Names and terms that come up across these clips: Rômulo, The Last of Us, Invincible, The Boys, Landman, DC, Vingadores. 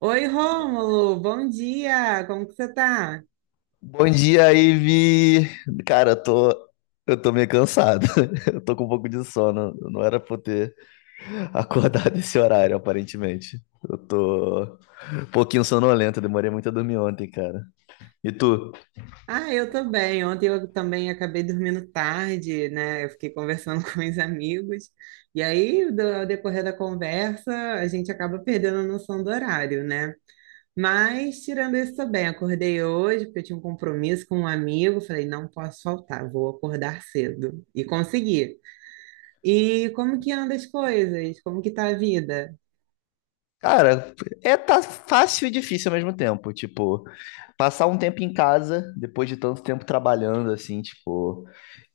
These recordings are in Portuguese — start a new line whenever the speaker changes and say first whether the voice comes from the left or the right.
right: Oi, Rômulo, bom dia, como que você tá?
left: Bom dia, Ivi. Cara, eu tô meio cansado. Eu tô com um pouco de sono. Não era pra eu ter acordado esse horário, aparentemente. Eu tô um pouquinho sonolento. Eu Demorei muito a dormir ontem, cara. E tu?
right: Ah, eu tô bem. Ontem eu também acabei dormindo tarde, né? Eu fiquei conversando com os amigos. E aí, ao decorrer da conversa, a gente acaba perdendo a noção do horário, né? Mas, tirando isso, tô bem. Acordei hoje porque eu tinha um compromisso com um amigo. Falei, não posso faltar, vou acordar cedo. E consegui. E como que anda as coisas? Como que tá a vida?
left: Cara, é tá fácil e difícil ao mesmo tempo. Tipo, passar um tempo em casa, depois de tanto tempo trabalhando, assim, tipo,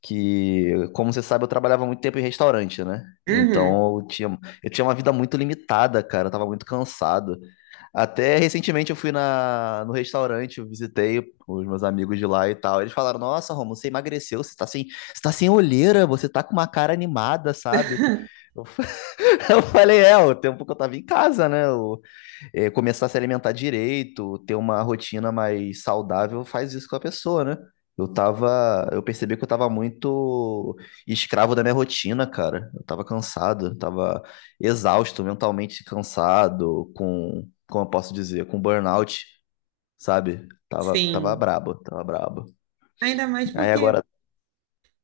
left: que, como você sabe, eu trabalhava muito tempo em restaurante, né?
right: Uhum.
left: Então eu tinha uma vida muito limitada, cara, eu tava muito cansado. Até recentemente eu fui no restaurante, eu visitei os meus amigos de lá e tal. Eles falaram: Nossa, Romulo, você emagreceu, você tá sem olheira, você tá com uma cara animada, sabe? Eu, eu falei: É, o tempo que eu tava em casa, né? Eu é, começar a se alimentar direito, ter uma rotina mais saudável, faz isso com a pessoa, né? Eu percebi que eu tava muito escravo da minha rotina, cara. Eu tava cansado, eu tava exausto, mentalmente cansado, com, como eu posso dizer, com burnout, sabe? Tava
right: Sim.
left: brabo, tava brabo.
right: Ainda mais
left: Aí
right: porque
left: agora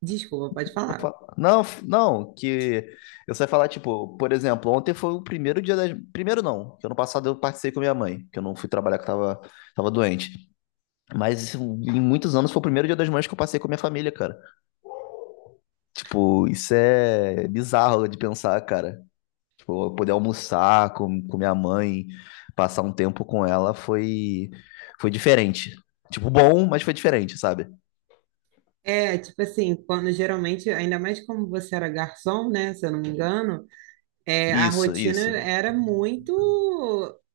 right: Desculpa, pode
left: não,
right: falar.
left: fa- não, f- não, que eu só ia falar, tipo, por exemplo, ontem foi o primeiro dia das. Primeiro não, que ano passado eu participei com minha mãe, que eu não fui trabalhar, que eu tava doente. Mas isso, em muitos anos foi o primeiro Dia das Mães que eu passei com a minha família, cara. Tipo, isso é bizarro de pensar, cara. Tipo, eu poder almoçar com minha mãe, passar um tempo com ela foi diferente. Tipo, bom, mas foi diferente, sabe?
right: É, tipo assim, quando geralmente, ainda mais como você era garçom, né, se eu não me engano, é, a
left: Isso,
right: rotina
left: isso.
right: era muito,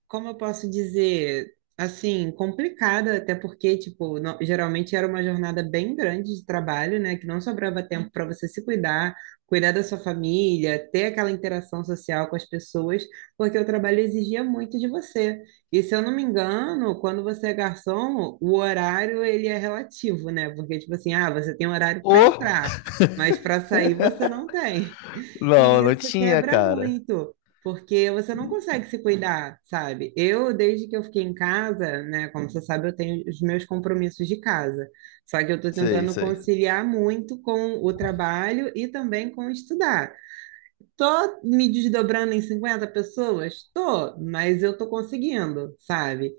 right: como eu posso dizer, assim, complicada, até porque, tipo, geralmente era uma jornada bem grande de trabalho, né? Que não sobrava tempo para você se cuidar, cuidar da sua família, ter aquela interação social com as pessoas, porque o trabalho exigia muito de você. E se eu não me engano, quando você é garçom, o horário ele é relativo, né? Porque, tipo assim, ah, você tem horário
left: Ô!
right: para entrar, mas para sair você não tem.
left: Não,
right: E
left: não
right: isso
left: tinha,
right: quebra
left: cara.
right: muito, porque você não consegue se cuidar, sabe? Eu, desde que eu fiquei em casa, né, como você sabe, eu tenho os meus compromissos de casa. Só que eu tô
left: Sei,
right: tentando
left: sei.
right: conciliar muito com o trabalho e também com estudar. Tô me desdobrando em 50 pessoas? Tô, mas eu tô conseguindo, sabe?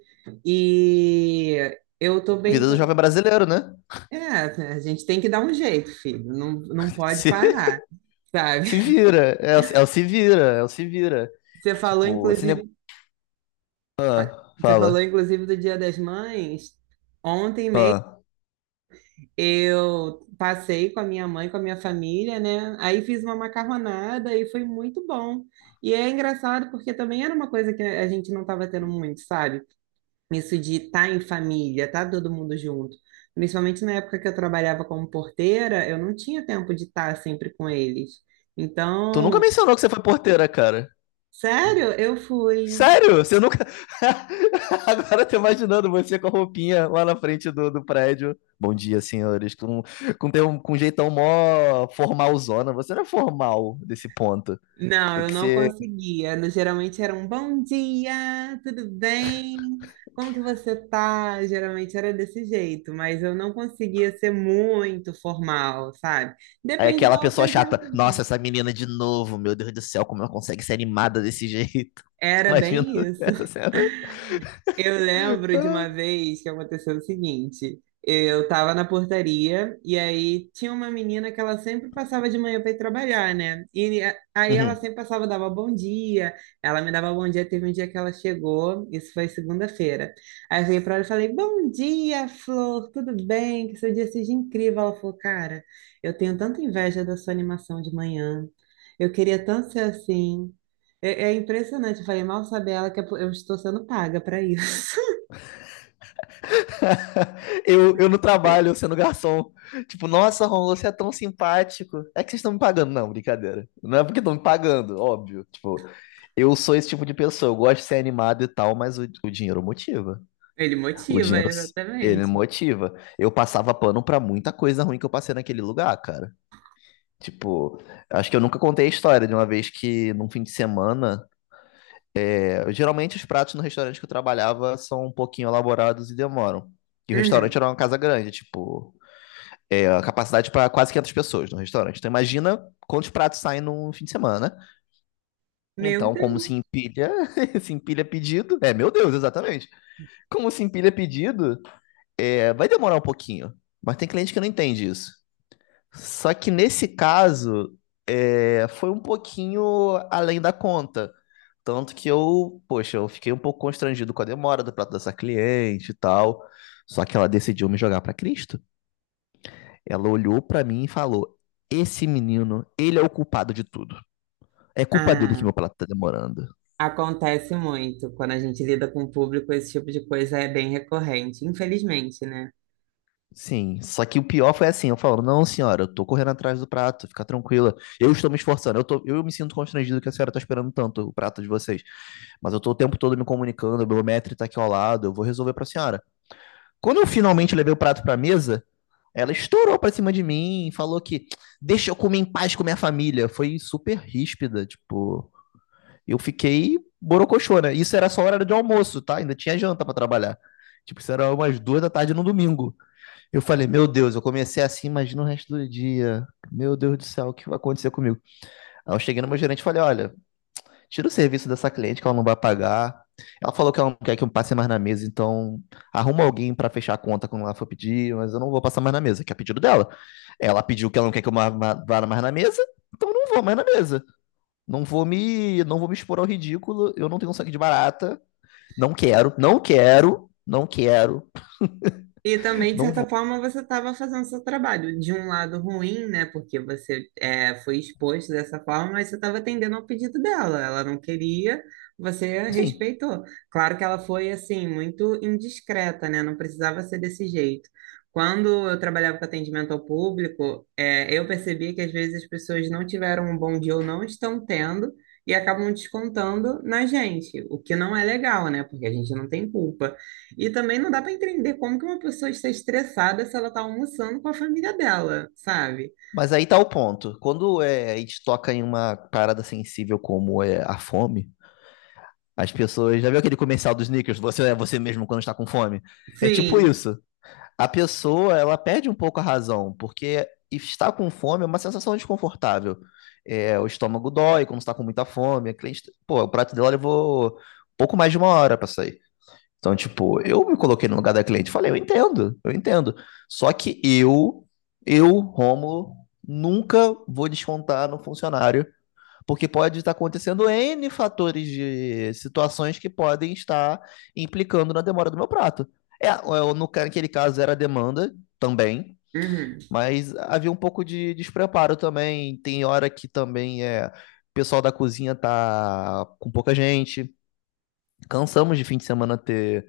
right: E eu tô
left: A
right: bem.
left: vida do jovem brasileiro, né?
right: É, a gente tem que dar um jeito, filho. Não, não pode
left: Se,
right: parar, sabe?
left: se vira. é o se vira, é o se vira.
right: Você falou,
left: Tipo, esse negócio.
right: inclusive, Olha,
left: Ah,
right: Você falou,
left: fala.
right: inclusive, do Dia das Mães. Ontem mesmo
left: Ah,
right: eu passei com a minha mãe, com a minha família, né? Aí fiz uma macarronada e foi muito bom. E é engraçado porque também era uma coisa que a gente não estava tendo muito, sabe? Isso de estar em família, estar todo mundo junto. Principalmente na época que eu trabalhava como porteira, eu não tinha tempo de estar sempre com eles.
left: tu nunca
right: Então,
left: mencionou que você foi porteira, cara.
right: sério, eu fui.
left: Sério? Você nunca. Agora eu tô imaginando você com a roupinha lá na frente do prédio. Bom dia, senhores. Com um jeitão mó formalzona. Você não é formal desse ponto.
right: Não,
left: Tem
right: eu
left: que
right: não
left: ser
right: conseguia. Geralmente era um bom dia, tudo bem? Como que você tá? Geralmente era desse jeito, mas eu não conseguia ser muito formal, sabe?
left: aí
right: Depende
left: aquela
right: da
left: pessoa
right: ocasião
left: chata. Nossa,
right: também.
left: essa menina de novo. Meu Deus do céu, como ela consegue ser animada desse jeito?
right: Era
left: Imagino
right: bem isso.
left: essa cena.
right: Eu lembro de uma vez que aconteceu o seguinte: eu tava na portaria e aí tinha uma menina que ela sempre passava de manhã para ir trabalhar, né? Aí ela
left: Uhum.
right: sempre passava, dava bom dia, ela me dava bom dia. Teve um dia que ela chegou, isso foi segunda-feira. Aí eu veio para ela e falei: Bom dia, Flor, tudo bem? Que seu dia seja incrível. Ela falou: Cara, eu tenho tanta inveja da sua animação de manhã. Eu queria tanto ser assim. É, é impressionante, eu falei, mal sabe ela que eu estou sendo paga para isso.
left: eu no trabalho, sendo garçom. Tipo, nossa, Ron, você é tão simpático. É que vocês estão me pagando. Não, brincadeira. Não é porque estão me pagando, óbvio. Tipo, eu sou esse tipo de pessoa. Eu gosto de ser animado e tal, mas o dinheiro motiva.
right: Ele
left: O
right: motiva,
left: dinheiro, ele
right: exatamente.
left: motiva. Eu passava pano pra muita coisa ruim que eu passei naquele lugar, cara. Tipo, acho que eu nunca contei a história de uma vez que num fim de semana é, geralmente os pratos no restaurante que eu trabalhava são um pouquinho elaborados e demoram. E o restaurante
right: Uhum.
left: era uma casa grande, tipo, é, a capacidade para quase 500 pessoas no restaurante. Então imagina quantos pratos saem num fim de semana. Né?
right: Meu
left: Então, como
right: Deus.
left: se empilha, se empilha pedido. É, meu Deus, exatamente. Como se empilha pedido, é, vai demorar um pouquinho. Mas tem cliente que não entende isso. Só que nesse caso, é, foi um pouquinho além da conta. Tanto que eu, poxa, eu fiquei um pouco constrangido com a demora do prato dessa cliente e tal. Só que ela decidiu me jogar pra Cristo. Ela olhou pra mim e falou: Esse menino, ele é o culpado de tudo. É culpa dele que
right: Ah,
left: meu prato tá demorando.
right: acontece muito. Quando a gente lida com o público, esse tipo de coisa é bem recorrente, infelizmente, né?
left: Sim, só que o pior foi assim, eu falo, não, senhora, eu tô correndo atrás do prato, fica tranquila. Eu estou me esforçando, eu me sinto constrangido que a senhora tá esperando tanto o prato de vocês. Mas eu tô o tempo todo me comunicando, o Belmetri tá aqui ao lado, eu vou resolver pra senhora. Quando eu finalmente levei o prato pra mesa, ela estourou pra cima de mim e falou que deixa eu comer em paz com minha família. Foi super ríspida, tipo. Eu fiquei borocochô, né? Isso era só hora de almoço, tá? Ainda tinha janta pra trabalhar. Tipo, isso era umas duas da tarde no domingo. Eu falei, meu Deus, eu comecei assim, imagina o resto do dia. Meu Deus do céu, o que vai acontecer comigo? Aí eu cheguei no meu gerente e falei, olha, tira o serviço dessa cliente que ela não vai pagar. Ela falou que ela não quer que eu passe mais na mesa, então arruma alguém pra fechar a conta quando ela for pedir, mas eu não vou passar mais na mesa, que é pedido dela. Ela pediu que ela não quer que eu vá mais na mesa, então eu não vou mais na mesa. Não vou me expor ao ridículo, eu não tenho sangue de barata, não quero, não quero, não quero,
right: E também, de
left: não
right: certa
left: vou.
right: forma, você estava fazendo seu trabalho. De um lado ruim, né? Porque você é, foi exposto dessa forma, mas você estava atendendo ao pedido dela. Ela não queria, você
left: Sim.
right: respeitou. Claro que ela foi, assim, muito indiscreta, né? Não precisava ser desse jeito. Quando eu trabalhava com atendimento ao público, é, eu percebi que às vezes as pessoas não tiveram um bom dia ou não estão tendo e acabam descontando na gente, o que não é legal, né? Porque a gente não tem culpa. E também não dá para entender como que uma pessoa está estressada se ela está almoçando com a família dela, sabe?
left: Mas aí tá o ponto. Quando é, a gente toca em uma parada sensível como é a fome, as pessoas. Já viu aquele comercial dos Snickers? Você é você mesmo quando está com fome? É tipo
right: Sim.
left: isso. A pessoa, ela perde um pouco a razão, porque estar com fome é uma sensação desconfortável. É, o estômago dói quando está com muita fome. A cliente, pô, o prato dela levou pouco mais de uma hora para sair. Então, tipo, eu me coloquei no lugar da cliente e falei, eu entendo, eu entendo. Só que eu, Rômulo, nunca vou descontar no funcionário porque pode estar acontecendo N fatores de situações que podem estar implicando na demora do meu prato. É, no, ca- naquele caso era demanda também,
right: Uhum.
left: mas havia um pouco de despreparo também. Tem hora que também é, o pessoal da cozinha tá com pouca gente. Cansamos de fim de semana ter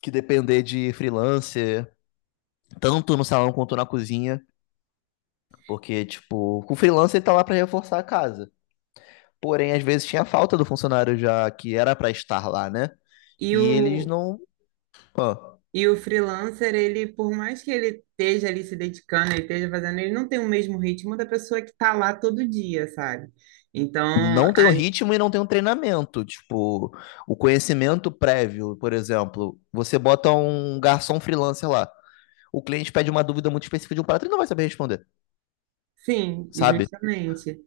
left: que depender de freelancer, tanto no salão quanto na cozinha. Porque, tipo, com freelancer ele tá lá para reforçar a casa. Porém, às vezes tinha falta do funcionário já que era para estar lá, né?
right: E
left: E eles
right: o,
left: não, ó,
right: e o freelancer, ele, por mais que ele esteja ali se dedicando, ele esteja fazendo, ele não tem o mesmo ritmo da pessoa que está lá todo dia, sabe? Então,
left: não tem o
right: a-
left: ritmo e não tem o treinamento. Tipo, o conhecimento prévio, por exemplo, você bota um garçom freelancer lá. O cliente pede uma dúvida muito específica de um prato, ele não vai saber responder,
right: sim,
left: sabe?
right: justamente.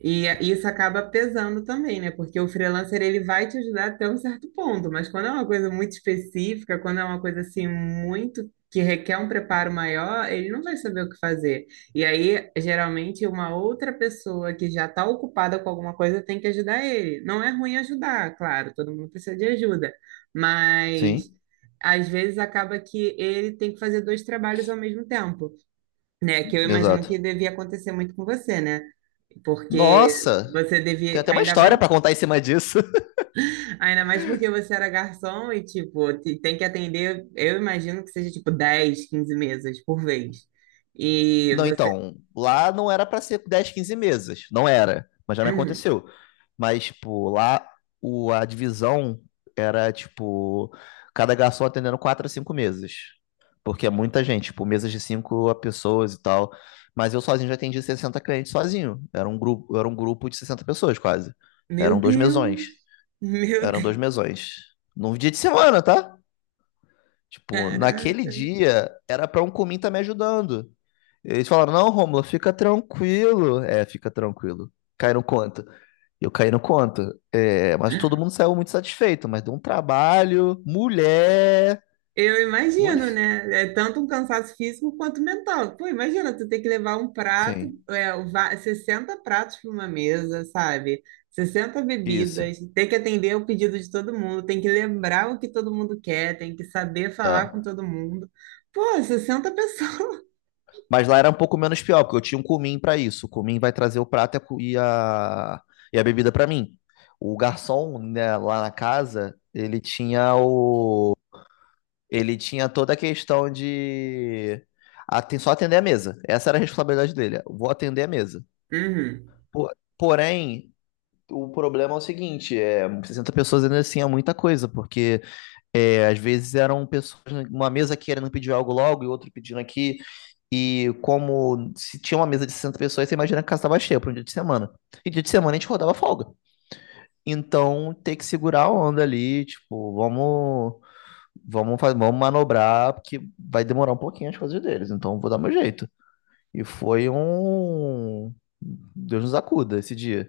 right: Isso acaba pesando também, né? Porque o freelancer ele vai te ajudar até um certo ponto, mas quando é uma coisa muito específica, quando é uma coisa assim muito que requer um preparo maior, ele não vai saber o que fazer. E aí, geralmente, uma outra pessoa que já está ocupada com alguma coisa tem que ajudar ele. Não é ruim ajudar, claro, todo mundo precisa de ajuda, mas
left: Sim,
right: às vezes acaba que ele tem que fazer dois trabalhos ao mesmo tempo, né? Que eu imagino
left: exato.
right: que devia acontecer muito com você, né? Porque
left: Nossa,
right: você
left: tem
right: devia,
left: até uma história pra contar em cima disso.
right: ainda mais porque você era garçom e, tipo, tem que atender, eu imagino que seja, tipo, 10 15 mesas por vez. E
left: Não,
right: você,
left: então, lá não era pra ser 10, 15 mesas, não era, mas já me
right: hum,
left: aconteceu. Mas, tipo, lá o, a divisão era, tipo, cada garçom atendendo quatro a cinco mesas. Porque é muita gente, tipo, mesas de cinco pessoas e tal. Mas eu sozinho já atendi 60 clientes sozinho. Era um grupo de 60 pessoas, quase.
right: meu
left: Eram dois mesões.
right: Deus, meu
left: Eram dois
right: Deus,
left: mesões. Num dia de semana, tá? Tipo, naquele
right: caraca.
left: dia era pra um cumim tá me ajudando. Eles falaram, não, Rômulo, fica tranquilo. É, fica tranquilo. Cai no conto. Eu caí no conto. É, mas todo mundo saiu muito satisfeito, mas deu um trabalho. Mulher.
right: Eu imagino,
left: Mulher.
right: né? É tanto um cansaço físico quanto mental. Pô, imagina, tu ter que levar um prato,
left: Sim,
right: é, 60 pratos para uma mesa, sabe? 60
left: isso.
right: bebidas, ter que atender o pedido de todo mundo, tem que lembrar o que todo mundo quer, tem que saber falar
left: É.
right: com todo mundo. Pô, 60 pessoas.
left: Mas lá era um pouco menos pior, porque eu tinha um cumim pra isso. O cumim vai trazer o prato e a, e a bebida pra mim. O garçom, né, lá na casa, ele tinha o ele tinha toda a questão de só atender a mesa. Essa era a responsabilidade dele. Vou atender a mesa.
right: Uhum.
left: Po- Porém, o problema é o seguinte, é, 60 pessoas ainda assim é muita coisa, porque é, às vezes eram pessoas numa mesa querendo pedir algo logo e outro pedindo aqui. E como se tinha uma mesa de 60 pessoas, você imagina que a casa estava cheia para um dia de semana. E dia de semana a gente rodava folga. Então, ter que segurar a onda ali, tipo, vamos manobrar, porque vai demorar um pouquinho as coisas deles, então vou dar meu jeito. E foi um. Deus nos acuda esse dia.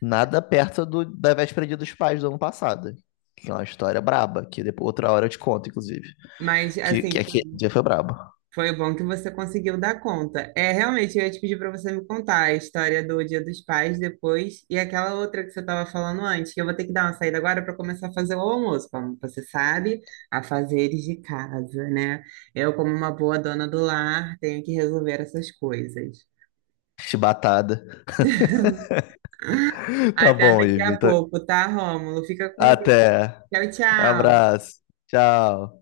left: Nada perto do, da véspera Dia dos Pais do ano passado. Que é uma história braba, que depois outra hora eu te conto, inclusive.
right: Mas,
left: Que
right: assim,
left: aquele dia foi brabo.
right: Foi bom que você conseguiu dar conta. É, realmente, eu ia te pedir para você me contar a história do Dia dos Pais depois e aquela outra que você estava falando antes, que eu vou ter que dar uma saída agora para começar a fazer o almoço, como você sabe, afazeres de casa, né? Eu, como uma boa dona do lar, tenho que resolver essas coisas.
left: Chibatada. Tá
right: Até
left: bom,
right: daqui
left: Ivi.
right: a pouco, tá, Rômulo? Fica com Deus.
left: Até.
right: Tchau, tchau.
left: Abraço. Tchau.